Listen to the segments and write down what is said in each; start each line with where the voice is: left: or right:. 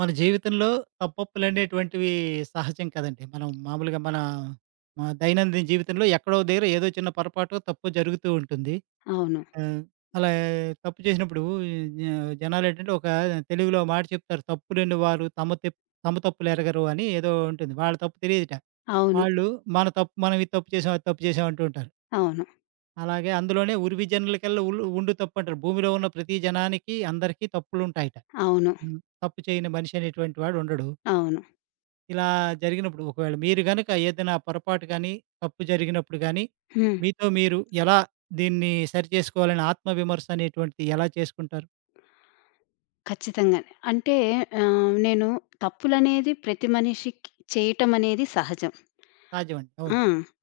right: మన జీవితంలో తప్పప్పులనేటువంటివి సహజం కదండీ. మనం మామూలుగా మన మన దైనందిన జీవితంలో ఎక్కడో దగ్గర ఏదో చిన్న పొరపాటు, తప్పో జరుగుతూ ఉంటుంది.
left: అవును.
right: ఆహ్, అలా తప్పు చేసినప్పుడు జ జనాలేంటంటే ఒక తెలుగులో మాట చెప్తారు. "తప్పులేని వారు తమ తమ తప్పులెరగరు" అని ఏదో ఉంటుంది. వాళ్ళ తప్పు తెలియదుట.
left: అవును.
right: వాళ్ళు మన తప్పు మనం ఇది తప్పు చేశాం, అది తప్పు చేశాం అంటూ ఉంటారు.
left: అవును.
right: అలాగే అందులోనే "ఉరివి జనులకల్లా ఉల్లు ఉండు తప్పు" అంటారు. భూమిలో ఉన్న ప్రతి జనానికి అందరికీ తప్పులుంటాయట.
left: అవును.
right: హ్మ్. తప్పు చేయని మనిషి అనేటువంటి వాడు ఉండడు.
left: అవును.
right: ఇలా జరిగినప్పుడు ఒకవేళ మీరు గనుక ఏదైనా పొరపాటు గానీ, తప్పు జరిగినప్పుడు గానీ,
left: హ్మ్.
right: మీతో మీరు ఎలా దీన్ని సరిచేసుకోవాలని ఆత్మవిమర్శ అనేటువంటిది ఎలా చేసుకుంటారు?
left: ఖచ్చితంగానే. అంటే నేను తప్పులనేది ప్రతి మనిషికి చేయటం అనేది సహజం.
right: సహజమండి.
left: ఆ!
right: అవును.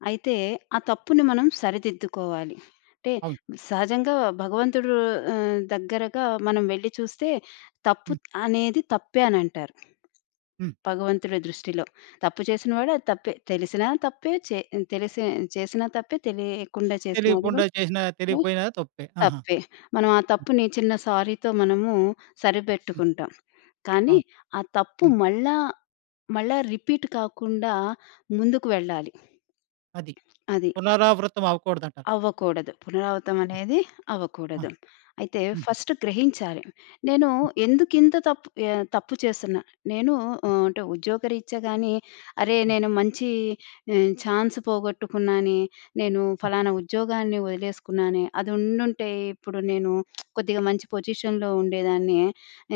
left: అయితే ఆ తప్పుని మనం సరిదిద్దుకోవాలి. అంటే
right: అవును.
left: సహజంగా భగవంతుడు దగ్గరగా మనం వెళ్లి చూస్తే తప్పు
right: హ్మ్.
left: అనేది తప్పే అనంటారు.
right: హ్మ్.
left: భగవంతుడి దృష్టిలో. తప్పు చేసిన వాడు అది తప్పే. తెలిసినా తప్పే, తెలిసి చేసినా తప్పే, తెలియకుండా చేసినా అది
right: తెలియకుండా
left: కూడా
right: చేసినా, తెలియకపోయినా తప్పే. ఆహా!
left: తప్పే. మనం ఆ
right: హ్మ్.
left: తప్పుని చిన్న సారీతో మనము
right: హ్మ్.
left: సరిపెట్టుకుంటాం. కానీ
right: అవును.
left: ఆ తప్పు
right: హ్మ్.
left: మళ్ళా, మళ్ళా రిపీట్ కాకుండా ముందుకు వెళ్ళాలి.
right: అది.
left: అది.
right: పునరావృతం అవ్వకూడదంటారు.
left: అవ్వకూడదు. పునరావృతం
right: ఆ!
left: అనేది
right: ఆ!
left: అవ్వకూడదు. అయితే
right: హుహు.
left: ఫస్ట్ గ్రహించాలి. నేను
right: హ్మ్.
left: ఎందుకింత తప్పు చేస్తున్నా? నేను అంటే ఉద్యోగరీత్యా గాని, అరే!
right: హ్మ్.
left: నేను మంచి ఛాన్స్ పోగొట్టుకున్నానే, నేను
right: హ్మ్.
left: ఫలానా ఉద్యోగాన్ని వదిలేసుకున్నానే, అది ఉండుంటే ఇప్పుడు నేను కొద్దిగా మంచి పొజిషన్‌లో ఉండేదాన్ని.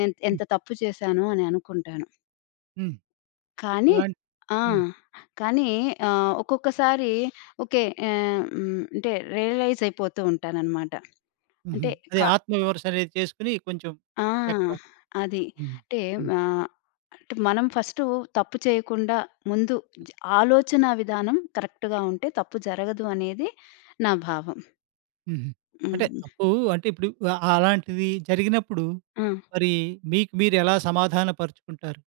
right: హ్మ్.
left: ఎంత తప్పు చేశాను అని అనుకుంటాను.
right: హ్మ్.
left: కానీ
right: అలాంటి
left: ఆ!
right: హ్మ్.
left: కానీ ఒక్కొక్కసారి ఓకే. ఆహ్, హ్మ్. అంటే రియలైజ్ అయిపోతూ ఉంటాననమాట.
right: హుహు.
left: అంటే క
right: అదే ఆత్మవిమర్శ అనేది చేసుకొని కొంచెం
left: ఆ!
right: ఎక్కడ
left: అది.
right: హ్మ్.
left: అంటే
right: హ్మ్.
left: ఆహ్, అంటే మనం ఫస్టు తప్పు చేయకుండా ముందు జ ఆలోచనా విధానం కరెక్ట్‌గా ఉంటే తప్పు జరగదు అనేది నా భావం.
right: హుహు. అంటే
left: హ్మ్.
right: తప్పు అంటే ఇప్పుడు అలాంటిది జరిగినప్పుడు
left: ఆ!
right: మరి మీకు మీరు ఎలా సమాధాన పరుచుకుంటారు?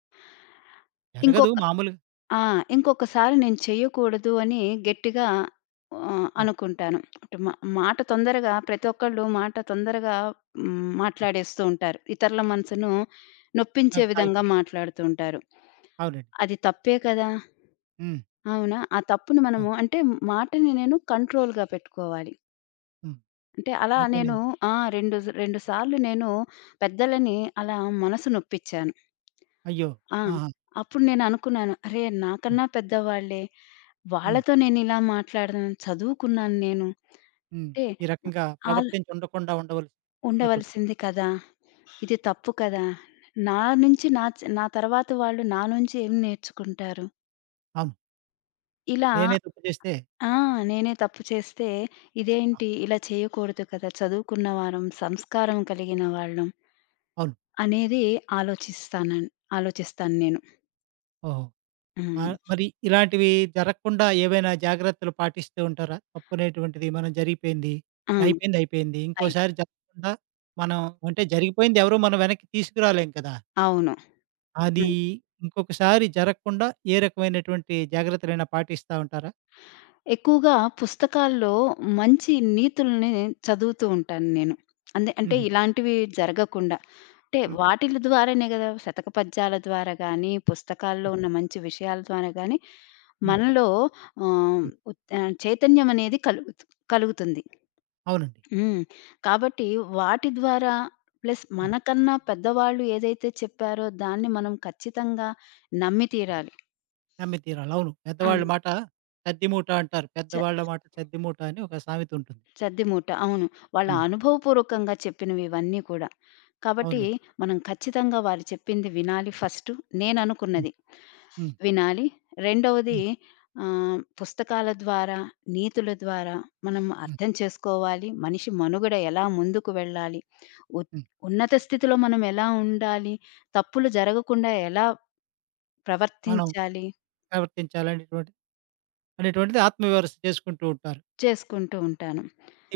right: జరగదు
left: ఇంకొక
right: మామూలుగా
left: ఆ! ఇంకొకసారి నేను చెయ్యకూడదు అని గట్టిగా
right: ఆ!
left: అనుకుంటాను. అంటే మాట తొందరగా ప్రతి ఒక్కళ్ళు మాట తొందరగా మాట్లాడేస్తూ ఉంటారు. ఇతరుల మనసును
right: ఆ!
left: నొప్పించే విధంగా
right: గాయపడి
left: మాట్లాడుతూ ఉంటారు.
right: అవునండి.
left: అది తప్పే కదా!
right: హ్మ్.
left: అవునా? ఆ తప్పును
right: ఆ!
left: మనము అంటే మాటని నేను కంట్రోల్‌గా పెట్టుకోవాలి.
right: హ్మ్.
left: అంటే అలా నేను
right: మాటలనేవి
left: ఆ! 2, 2 సార్లు నేను పెద్దలని అలా మనసు నొప్పించాను.
right: అయ్యో!
left: ఆ!
right: ఆహా!
left: అప్పుడు నేననుకున్నాను, అరే!
right: హ్మ్.
left: నాకన్నా పెద్దవాళ్ళే.
right: హ్మ్.
left: వాళ్ళతో నేనిలా మాట్లాడను. చదువుకున్నాను నేను.
right: హ్మ్.
left: అంటే
right: ఈ రకంగా
left: ఆళ్ళు
right: ప్రవర్తించి ఉండకుండా ఉండవలసి అనుకున్నా.
left: ఉండవలసింది కదా! ఇది తప్పు కదా! నా నుంచి నా తర్వాత వాళ్ళు నా నుంచి ఏం నేర్చుకుంటారు?
right: అవును.
left: ఇలా
right: నేనే తప్పు చేస్తే
left: ఆ! నేనే తప్పు చేస్తే
right: ఆ!
left: ఇదేంటి ఇలా చేయకూడదు కదా! చదువుకున్న వారం, సంస్కారం కలిగిన వాళ్ళం
right: అవును.
left: అనేది ఆలోచిస్తానన్ ఆలోచిస్తాను నేను.
right: ఓహో! ఆ!
left: హ్మ్.
right: మరి ఇలాంటివి జరగకుండా ఏవైనా జాగ్రత్తలు పాటిస్తూ ఉంటారా? తప్పనేటువంటిది మనం జరిగిపోయింది.
left: ఆ!
right: అయిపోయింది, అయిపోయింది.
left: అయి
right: ఇంకోసారి జరగకుండా మనం అంటే జరిగిపోయింది ఎవరు మనం వెనక్కి తీసుకురాలేం కదా!
left: అవును.
right: అది ఇంకొకసారి జరగకుండా ఏ రకమైనటువంటి జాగ్రత్తలైనా పాటిస్తా ఉంటారా?
left: ఎక్కువగా పుస్తకాల్లో మంచి నీతుల్ని చదువుతూ ఉంటాను నేను. అంటే
right: హుహు.
left: ఇలాంటివి జరగకుండా. అంటే
right: హ్మ్.
left: వాటిలి ద్వారానే గదా! శతక పద్యాల ద్వారా గానీ, పుస్తకాల్లో
right: హ్మ్.
left: ఉన్న మంచి విషయాల ద్వారా గానీ,
right: హ్మ్.
left: మనలో ఆహ్,
right: హ్మ్.
left: చైతన్యం అనేది కలుగుతుంది.
right: అవునండి.
left: హ్మ్. కాబట్టి వాటి ద్వారా ప్లస్
right: హ్మ్.
left: మనకన్నా పెద్దవాళ్ళు ఏదైతే చెప్పారో దాన్ని మనం ఖచ్చితంగా నమ్మి తీరాలి.
right: నమ్మి తీరాలి. అవును.
left: ఆ!
right: పెద్దవాళ్ళ మాట సద్దిమూట అంటారు.
left: చ
right: పెద్దవాళ్ళ మాట సద్దిమూట అని ఒక సామెత ఉంటుంది.
left: సద్ది మూట. అవును. వాళ్ళ
right: ఆ!
left: అనుభవపూర్వకంగా చెప్పినవి ఇవన్నీ కూడా. కాబట్టి
right: అవునండి.
left: మనం ఖచ్చితంగా వాళ్ళు చెప్పింది వినాలి ఫస్టు.
right: హ్మ్.
left: నేననుకున్నది
right: హ్మ్.
left: వినాలి. రెండవది
right: హ్మ్.
left: పుస్తకాల ద్వారా, నీతుల ద్వారా మనం
right: హ్మ్.
left: అర్థం చేసుకోవాలి. మనిషి మనుగడ ఎలా ముందుకు వెళ్ళాలి. ఉ
right: హ్మ్.
left: ఉన్నత స్థితిలో మనం ఎలా ఉండాలి. తప్పులు జరగకుండా ఎలా
right: మనం
left: ప్రవర్తించాలి.
right: ప్రవర్తించాలనేటువంటి అనేటువంటిది ఆత్మవిమర్శ చేసుకుంటూ ఉంటారు.
left: చేసుకుంటూ ఉంటాను.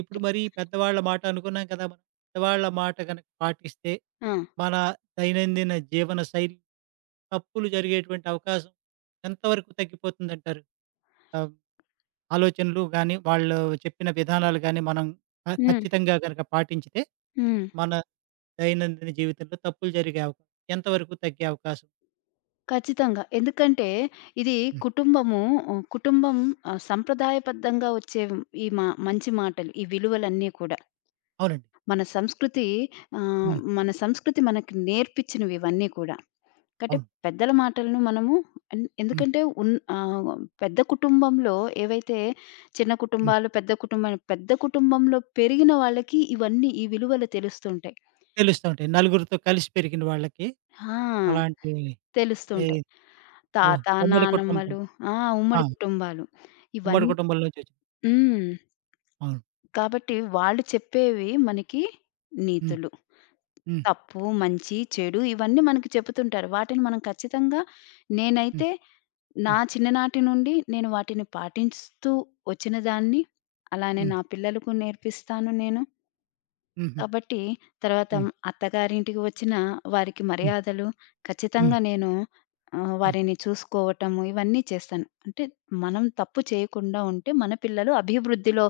right: ఇప్పుడు మరి పెద్దవాళ్ళ మాట అనుకున్నాం కదా! మనం పెద్దవాళ్ళ మాట గనక పాటిస్తే,
left: ఆ!
right: మన దైనందిన జీవన శైలి తప్పులు జరిగేటువంటి అవకాశం ఎంతవరకు తగ్గిపోతుందంటారు? ఆహ్, ఆలోచనలు గాని, వాళ్ళు చెప్పిన విధానాలు గాని మనం
left: హ్మ్.
right: ఖచ్చితంగా గనక పాటించితే,
left: హ్మ్.
right: మన దైనందిన జీవితంలో తప్పులు జరిగే అవకాశం ఎంతవరకు తగ్గే అవకాశం
left: ఖచ్చితంగా. ఎందుకంటే ఇది
right: హ్మ్.
left: కుటుంబము కుటుంబం సంప్రదాయబద్ధంగా వచ్చే ఈ మా మంచి మాటలు, ఈ విలువలన్నీ కూడా.
right: అవునండి.
left: మన సంస్కృతి
right: హ్మ్.
left: మన సంస్కృతి మనకి నేర్పించినవి ఇవన్నీ కూడా. కాబట్టి
right: అవును.
left: పెద్దల మాటలను మనము
right: హ్మ్.
left: ఎందుకంటే ఆహ్, పెద్ద కుటుంబంలో ఏవైతే చిన్న
right: హ్మ్.
left: కుటుంబాలు, పెద్ద కుటుంబాలు పెద్ద కుటుంబంలో పెరిగిన వాళ్ళకి ఇవన్నీ ఈ విలువలు తెలుస్తుంటాయి.
right: తెలుస్తూ ఉంటాయి. నలుగురితో కలిసి పెరిగిన వాళ్ళకి
left: ఆ!
right: అలాంటి
left: తెలుస్తూ
right: ఈ
left: ఉంటాయి.
right: ఓహ్!
left: తాత,
right: ఉమ్మడి కుటుంబం.
left: నానమ్మలు ఆ!
right: ఆ!
left: ఉమ్మడి కుటుంబాలు. ఇవన్
right: ఉమ్మడి కుటుంబంలో చేసి
left: హ్మ్.
right: అవును.
left: కాబట్టి వాళ్ళు చెప్పేవి మనకి
right: హ్మ్.
left: నీతులు.
right: హ్మ్.
left: తప్పు, మంచి, చెడు ఇవన్నీ మనకి చెపుతుంటారు. వాటిని మనం ఖచ్చితంగా
right: హ్మ్.
left: నేనైతే నా
right: హ్మ్.
left: చిన్ననాటి నుండి నేను వాటిని పాటిస్తూ వచ్చినదాన్ని. అలానే
right: హ్మ్.
left: నా పిల్లలకు నేర్పిస్తాను నేను.
right: హుహు.
left: కాబట్టి తర్వాత
right: హ్మ్.
left: అత్తగారింటికి వచ్చిన వారికి
right: హ్మ్.
left: మర్యాదలు
right: హ్మ్.
left: ఖచ్చితంగా నేను
right: హ్మ్.
left: వారిని చూసుకోవటము ఇవన్నీ చేస్తాను. అంటే మనం తప్పు చేయకుండా ఉంటే మన పిల్లలు అభివృద్ధిలో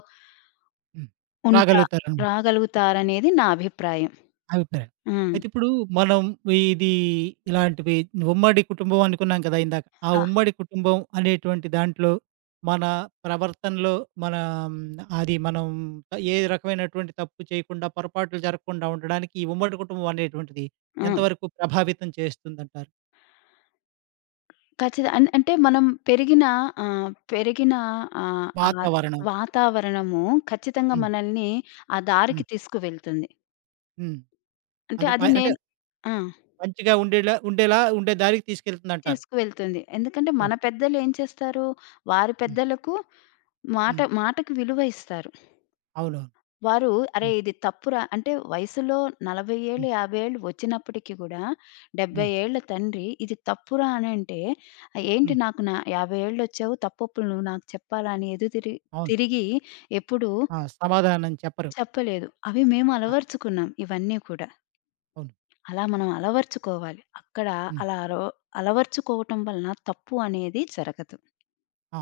right: హ్మ్.
left: ఉంటా
right: రాగలుగుతారనమాట.
left: రాగలుగుతారనేది నా అభిప్రాయం.
right: అభిప్రాయం.
left: హ్మ్.
right: అయితే ఇప్పుడు మనం ఇది ఇలాంటివి ఉమ్మడి కుటుంబం అనుకున్నాం కదా! ఇందాక. ఆ
left: ఆ!
right: ఉమ్మడి కుటుంబం అనేటువంటి దాంట్లో మన ప్రవర్తనలో మన అది మనం ఏ రకమైనటువంటి తప్పు చేయకుండా, పొరపాట్లు జరగకుండా ఉండడానికి ఈ ఉమ్మడి కుటుంబం అనేటువంటిది
left: హ్మ్.
right: ఎంతవరకు ప్రభావితం చేస్తుందంటారు?
left: ఖచ్చిత అన్ అంటే మనం పెరిగిన పెరిగిన ఆ
right: వాతావరణం.
left: వాతావరణము ఖచ్చితంగా
right: హ్మ్.
left: మనల్ని ఆ దారికి
right: హ్మ్.
left: తీసుకువెళ్తుంది.
right: హ్మ్.
left: అంటే
right: అది మ
left: అది
right: అంటే
left: నేను ఆ!
right: మంచిగా ఉండేలా ఉండేలా ఉండే దారికి తీసుకెళ్తుందంటారు.
left: తీసుకువెళ్తుంది. ఎందుకంటే
right: అవును.
left: మన పెద్దలు ఏం చేస్తారు? వారి
right: హ్మ్.
left: పెద్దలకు మాట
right: హ్మ్.
left: మాటకి విలువ ఇస్తారు.
right: అవునవును.
left: వారు అరే!
right: హ్మ్.
left: ఇది తప్పురా అంటే వయసులో 40 ఏళ్ళు,
right: హ్మ్.
left: 50 ఏళ్ళు వచ్చినప్పటికి గూడా 70
right: హ్మ్.
left: ఏళ్ల తండ్రి ఇది తప్పురా అనంటే, ఏంటి
right: హ్మ్.
left: నాకు నా 50 ఏళ్ళొచ్చావు తప్పొప్పులు నువ్వు నాకు చెప్పాలా? అని
right: అవును.
left: తిరిగి ఎప్పుడూ
right: ఆ! సమాధానం చెప్పరు.
left: చెప్పలేదు. అవి మేము
right: ఆ!
left: అలవరుచుకున్నాం ఇవన్నీ కూడా.
right: అవును.
left: అలా మనం అలవరుచుకోవాలి. అక్కడ
right: హ్మ్.
left: అలా అరవ అలవరుచుకోవటం వలన తప్పు అనేది జరగదు.
right: ఆ!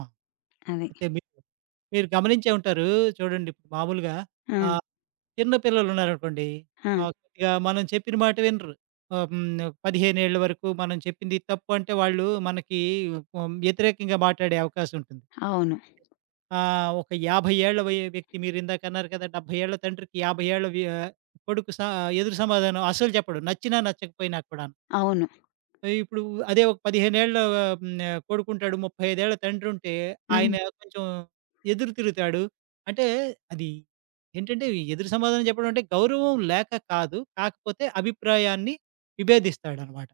left: అది.
right: అయితే మీరు, మీరు గమనించే ఉంటారు చూడండి ఇప్పుడు మామూలుగా
left: ఆ!
right: ఆహ్, చిన్న పిల్లలున్నారనుకోండి
left: ఆ!
right: కొద్దిగా మనం చెప్పిన మాట వినరు. ఆహ్, హ్మ్. 15 ఏళ్ల వరకు మనం చెప్పింది తప్పు అంటే వాళ్ళు మనకి వ్యతిరేకంగా మాట్లాడే అవకాశం ఉంటుంది.
left: అవును.
right: ఒక 50 ఏళ్ల వ్యక్తి మీరిందాక అన్నారు కదా! 70 ఏళ్ల తండ్రికి 50 ఏళ్ల కొడుకు ఎదురు సమాధానం అస్సలు చెప్పడు. నచ్చినా నచ్చకపోయినా కూడాను.
left: అవును.
right: ఇప్పుడు అదే ఒక 15 ఏళ్ల హ్మ్, కొడుకుంటాడు. 35 ఏళ్ల తండ్రి ఉంటే
left: హ్మ్.
right: ఆయన కొంచెం ఎదురు తిరుగుతాడు. అంటే అది ఏంటంటే ఈ ఎదురు సమాధానం చెప్పడం అంటే గౌరవం లేక కాదు. కాకపోతే అభిప్రాయాన్ని విభేదిస్తాడనమాట.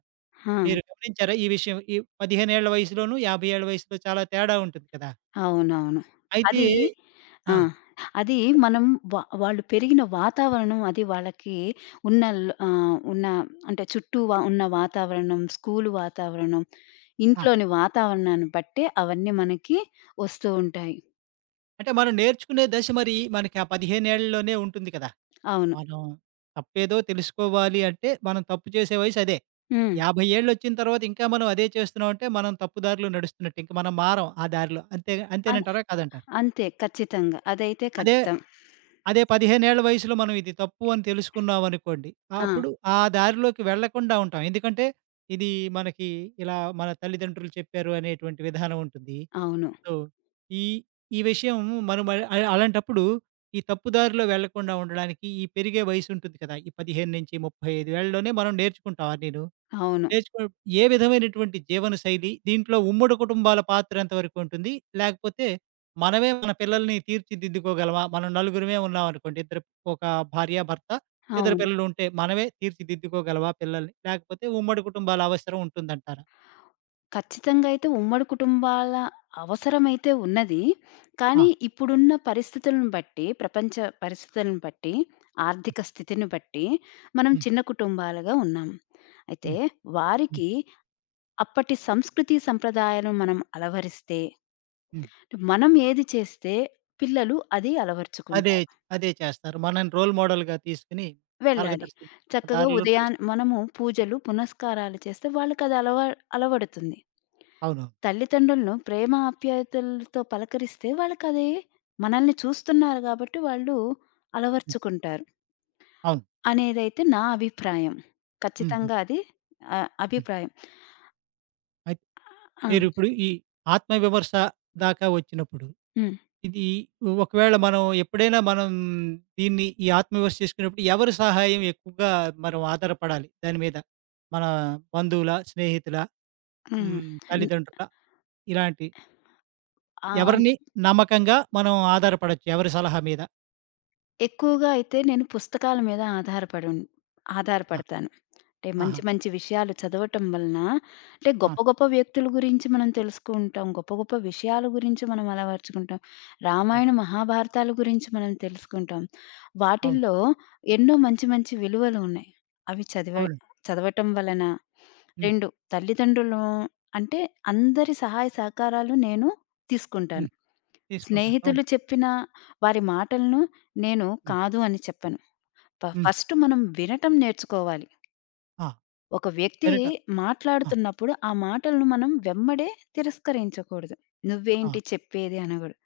left: ఆ!
right: మీరు గమనించారా ఈ విషయం? ఈ 15 ఏళ్ల వయసులోను, 50 ఏళ్ల వయసులో చాలా తేడా ఉంటుంది కదా!
left: అవునవును.
right: అయితే
left: అది ఆ!
right: ఆ!
left: అది
right: చెప్పండి.
left: మనం వాళ్ళు పెరిగిన వాతావరణం, అది వాళ్ళకి ఉన్న అంటే చుట్టూ ఉన్న వాతావరణం, స్కూలు వాతావరణం,
right: ఆ!
left: ఇంట్లోని వాతావరణాన్ని బట్టే అవన్నీ మనకి వస్తూ ఉంటాయి.
right: అంటే మనం నేర్చుకునే దశ మరి మనకి ఆ 15 ఏళ్లలోనే ఉంటుంది కదా!
left: అవును.
right: మనం తప్పేదో తెలుసుకోవాలి అంటే, మనం తప్పు చేసే వయసు అదే.
left: హ్మ్.
right: 50 ఏళ్లొచ్చిన తర్వాత ఇంకా మనం అదే చేస్తున్నామంటే, మనం తప్పు దారిలో నడుస్తున్నట్టు. ఇంక మనం మారం ఆ దారిలో. అంతే
left: అన్
right: అంతేనంటారా? కాదంటారా?
left: అంతే ఖచ్చితంగా. అదైతే
right: అదే,
left: ఖచ్చితం.
right: అదే 15 ఏళ్ల వయసులో మనం ఇది తప్పు అని తెలుసుకున్నామనుకోండి,
left: ఆ!
right: అప్పుడు ఆ దారిలోకి వెళ్ళకుండా ఉంటాం. ఎందుకంటే, ఇది మనకి ఇలా మన తల్లిదండ్రులు చెప్పారు అనేటువంటి విధానం ఉంటుంది.
left: అవును.
right: సో, ఈ ఈ విషయం మనం అ అ- అలాంటప్పుడు ఈ తప్పుదారిలో వెళ్ళకుండా ఉండడానికి ఈ పెరిగే వయసు ఉంటుంది కదా! ఈ 15-35 ఏళ్లలోనే మనం నేర్చుకుంటాం అన్నీను.
left: అవును.
right: నేర్చుకో ఏ విధమైనటువంటి జీవన శైలి, దీంట్లో ఉమ్మడి కుటుంబాల పాత్ర ఎంత వరకు ఉంటుంది? లేకపోతే మనమే మన పిల్లల్ని తీర్చిదిద్దుకోగలమా? మనం నలుగురమే ఉన్నామనుకోండి. ఇద్దరు ఒక భార్య, భర్త, ఇద్దరు
left: అవును.
right: పిల్లలు ఉంటే మనమే తీర్చిదిద్దుకోగలమా పిల్లల్ని? లేకపోతే ఉమ్మడి కుటుంబాల అవసరం ఉంటుందంటారా?
left: ఖచ్చితంగా అయితే ఉమ్మడి కుటుంబాల అవసరమైతే ఉన్నది.
right: ఆ!
left: కానీ ఇప్పుడున్న పరిస్థితులను బట్టి, ప్రపంచ పరిస్థితులను బట్టి, ఆర్థిక స్థితిని బట్టి మనం
right: హ్మ్.
left: చిన్న కుటుంబాలుగా ఉన్నాం. అయితే
right: హ్మ్. హ్మ్.
left: వారికి అప్పటి సంస్కృతి, సంప్రదాయాలను మనం అలవరిస్తే,
right: హ్మ్.
left: మనం ఏది చేస్తే పిల్లలు అది
right: అదే,
left: అలవరుచుకుంటారు.
right: అదే చేస్తారు. మనని రోల్ మోడల్‌గా తీసుకొని
left: వెళ్ళాలి.
right: మార్గదర్శి
left: చక్కగా
right: దారిలో
left: ఉదయాన
right: నడుస్
left: మనము పూజలు, పునస్కారాలు చేస్తే వాళ్ళకది అలవడుతుంది.
right: అవునవును.
left: తల్లిదండ్రులను ప్రేమ ఆప్యాయతలతో పలకరిస్తే వాళ్ళకది మనల్ని చూస్తున్నారు కాబట్టి వాళ్ళు
right: హ్మ్.
left: అలవర్చుకుంటారు
right: అవును.
left: అనేదైతే నా అభిప్రాయం.
right: హ్మ్. హ్మ్.
left: ఖచ్చితంగా అది
right: హ్మ్.
left: అభిప్రాయం.
right: అయితే
left: ఆ!
right: మీరిప్పుడు ఈ ఆత్మవిమర్శ దాకా వచ్చినప్పుడు,
left: హ్మ్.
right: ఇది ఒకవేళ మనం ఎప్పుడైనా మనం దీన్ని ఈ ఆత్మవిమర్శ చేసుకునేప్పుడు ఎవరి సహాయం ఎక్కువగా మనం ఆధారపడాలి దాని మీద? మన బంధువులా? స్నేహితులా?
left: హ్మ్.
right: హ్మ్.
left: హ్మ్.
right: తల్లిదండ్రులా? ఇలాంటి
left: ఆ!
right: ఎవరిని నమ్మకంగా మనం ఆధారపడొచ్చు ఎవరి సలహా మీద?
left: ఎక్కువగా అయితే నేను పుస్తకాల మీద ఆధారపడి
right: ఆ!
left: ఆధారపడతాను. అంటే
right: ఆహా!
left: మంచి మంచి విషయాలు చదవటం వలన అంటే
right: ఆ!
left: గొప్ప గొప్ప వ్యక్తుల గురించి మనం తెలుసుకుంటాం. గొప్ప గొప్ప విషయాల గురించి మనం అలవరుచుకుంటాం. రామాయణ,
right: అవును.
left: మహాభారతాల గురించి మనం తెలుసుకుంటాం.
right: అవును.
left: వాటిల్లో ఎన్నో మంచి మంచి విలువలు ఉన్నాయి. అవి చదివ
right: అవును.
left: చదవటం వలన
right: హ్మ్.
left: 2 తల్లిదండ్రులు అంటే అందరి సహాయ సహకారాలు నేను తీసుకుంటాను.
right: హ్మ్. తీసుకుంటారు. అవును.
left: స్నేహితులు చెప్పిన వారి మాటలను నేను
right: హ్మ్.
left: కాదు అని చెప్పను.
right: హ్మ్.
left: ఫస్ట్ మనం వినటం నేర్చుకోవాలి.
right: ఆ!
left: ఒక వ్యక్తి
right: పెరట ఆ!
left: మాట్లాడుతున్నప్పుడు ఆ మాటలను మనం వెంబడే తిరస్కరించకూడదు.
right: ఆ!
left: "నువ్వేంటి చెప్పేది" అనగూడదు.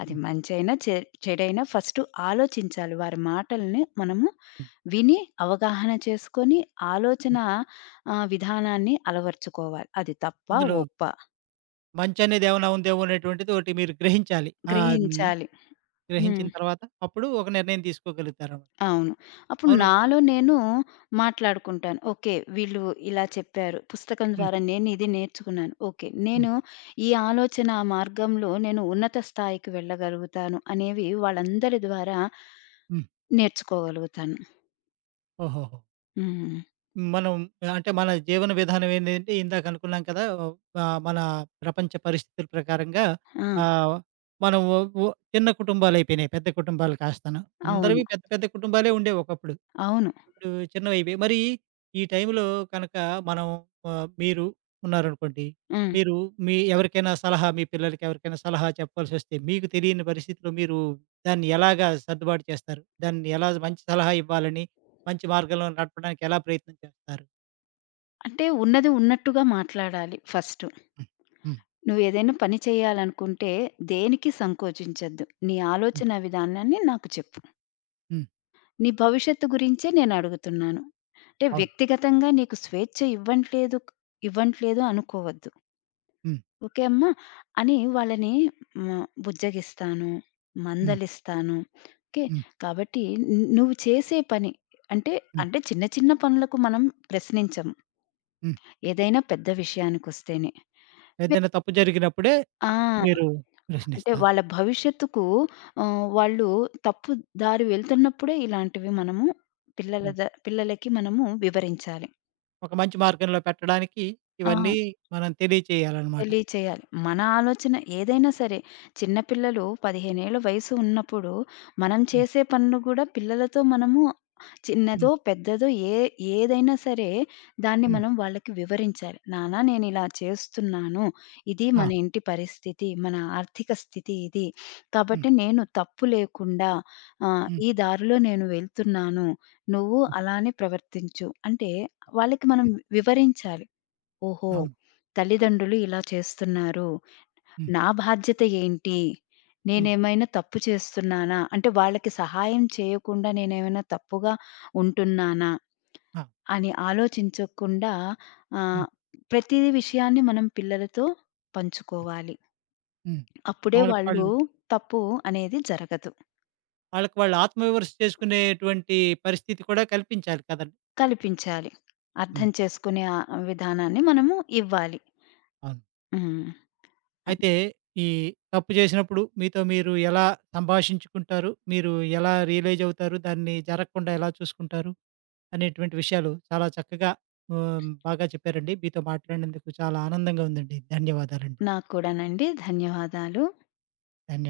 left: అది
right: హ్మ్.
left: మంచైనా, చెడైనా ఫస్ట్ ఆలోచించాలి. వారి మాటల్ని మనము
right: హ్మ్.
left: విని, అవగాహన చేసుకొని, ఆలోచన
right: హ్మ్.
left: విధానాన్ని అలవర్చుకోవాలి. అది తప్పా,
right: అందులో
left: ఒప్పా
right: మంచనేదేమైనా ఉందేమో అనేటువంటిది ఒకటి మీరు గ్రహించాలి. హ్మ్.
left: గ్రహించాలి. హ్మ్.
right: గ్రహించిన తర్వాత అప్పుడు ఒక నిర్ణయం తీసుకోగలుగుతారనమాట.
left: అవును. అప్పుడు
right: అవును.
left: నాలో నేను మాట్లాడుకుంటాను. ఓకే. వీళ్ళు ఇలా చెప్పారు. పుస్తకం
right: హ్మ్.
left: ద్వారా నేను ఇది నేర్చుకున్నాను. ఓకే.
right: హ్మ్.
left: నేను ఈ ఆలోచన ఆ మార్గంలో నేను ఉన్నత స్థాయికి వెళ్ళగలుగుతాను అనేవి వాళ్ళందరి ద్వారా
right: హ్మ్.
left: నేర్చుకోగలుగుతాను.
right: ఓహోహో!
left: హ్మ్.
right: మనం అంటే మన జీవన విధానం ఏంటంటే ఇందాక అనుకున్నాం కదా! మన ప్రపంచ పరిస్థితుల ప్రకారంగా
left: ఆ!
right: ఆహ్, మనం ఓ ఓ చిన్న కుటుంబాలయిపోయినాయి. పెద్ద కుటుంబాలు కాస్తాను.
left: అవును.
right: అందరివి పెద్ద పెద్ద కుటుంబాలే ఉండేవి ఒకప్పుడు.
left: అవును.
right: ఇప్పుడు చిన్నవయిపోయాయి. మరి ఈ టైంలో కనుక మనం మీరు ఉన్నారనుకోండి.
left: హ్మ్.
right: మీరు మీ ఎవరికైనా సలహా మీ పిల్లలకి ఎవరికైనా సలహా చెప్పాల్సొస్తే మీకు తెలియని పరిస్థితిలో మీరు దాన్ని ఎలాగా సర్దుబాటు చేస్తారు? దాన్ని ఎలా మంచి సలహా ఇవ్వాలని, మంచి మార్గంలో నడపడానికి ఎలా ప్రయత్నం చేస్తారు?
left: అంటే ఉన్నది ఉన్నట్టుగా మాట్లాడాలి ఫస్ట్.
right: హ్మ్. హ్మ్.
left: నువ్వేదైనా పని చేయాలనుకుంటే దేనికి సంకోచించొద్దు. నీ
right: హ్మ్.
left: ఆలోచన విధానాన్ని నాకు చెప్పు.
right: హ్మ్.
left: నీ భవిష్యత్తు గురించే నేనడుగుతున్నాను. అంటే
right: అవును.
left: వ్యక్తిగతంగా నీకు స్వేచ్ఛ ఇవ్వట్లేదు ఇవ్వట్లేదు అనుకోవద్దు.
right: హ్మ్.
left: ఓకే అమ్మా! అని వాళ్ళని బుజ్జగిస్తాను,
right: హ్మ్.
left: మందలిస్తాను. ఓకే.
right: హ్మ్.
left: కాబట్టి నువ్వు చేసే పని అంటే,
right: హ్మ్.
left: చిన్న చిన్న పనులకు మనం ప్రశ్నించము.
right: హ్మ్.
left: ఏదైనా పెద్ద విషయానికొస్తేనే. వె
right: ఏదైనా తప్పు జరిగినప్పుడే
left: ఆ!
right: మీరు
left: అంటే
right: ప్రశ్నిస్తారు.
left: వాళ్ళ భవిష్యత్తుకు వాళ్ళు తప్పు దారి వెళ్తున్నప్పుడే ఇలాంటివి మనము
right: హ్మ్.
left: పిల్లలకి మనము వివరించాలి.
right: ఒక మంచి మార్గంలో పెట్టడానికి
left: ఆ! కదా!
right: ఇవన్నీ మనం తెలియచేయాలనమాట.
left: తెలియచేయాలి. మన ఆలోచన ఏదైనా సరే, చిన్న పిల్లలు 15 ఏళ్ల వయసు ఉన్నప్పుడు, మనం
right: హ్మ్.
left: చేసే పనులు గూడా పిల్లలతో మనము చిన్నదో,
right: హ్మ్.
left: పెద్దదో ఏదైనా సరే, దాన్ని
right: హ్మ్.
left: మనం వాళ్ళకి వివరించాలి. నాన్న నేనిలా చేస్తున్నాను. ఇది మన
right: ఆ!
left: ఇంటి పరిస్థితి, మన ఆర్థిక స్థితి ఇది.
right: హ్మ్.
left: కాబట్టి నేను తప్పు లేకుండా
right: హ్మ్.
left: ఈ దారిలో నేను వెళ్తున్నాను. నువ్వు
right: హ్మ్.
left: అలానే ప్రవర్తించు. అంటే వాళ్ళకి మనం
right: హ్మ్.
left: వివరించాలి. ఓహో!
right: అవును.
left: తల్లిదండ్రులు ఇలా చేస్తున్నారు.
right: హ్మ్.
left: నా బాధ్యత ఏంటి?
right: హ్మ్.
left: నేనేమైనా తప్పు చేస్తున్నానా? అంటే వాళ్ళకి సహాయం చేయకుండా నేనేమైనా తప్పుగా ఉంటున్నానా?
right: ఆ!
left: అని ఆలోచించకుండా ఆహ్,
right: హ్మ్.
left: ప్రతి విషయాన్ని మనం పిల్లలతో
right: హ్మ్.
left: పంచుకోవాలి.
right: హ్మ్.
left: అప్పుడే
right: వాళ్ళకి
left: వాళ్ళు
right: వాళ్ళు
left: తప్పు అనేది జరగదు.
right: వాళ్ళకి వాళ్ళు ఆత్మవిమర్శ చేసుకునేటువంటి పరిస్థితి కూడా కల్పించాలి కదండీ!
left: కల్పించాలి.
right: హ్మ్.
left: అర్థం చేసుకునే విధానాన్ని మనము ఇవ్వాలి.
right: అవును.
left: హ్మ్. అది.
right: అయితే ఈ తప్పు చేసినప్పుడు మీతో మీరు ఎలా సంభాషించుకుంటారు? మీరు ఎలా రియలైజ్ అవుతారు? దాన్ని జరగకుండా ఎలా చూసుకుంటారు? అనేటువంటి విషయాలు చాలా చక్కగా బాగా చెప్పారండి. మీతో మాట్లాడినందుకు చాలా ఆనందంగా ఉందండి. ధన్యవాదాలండి.
left: నాకు కూడానండి. ధన్యవాదాలు.
right: ధన్యవాదాలు.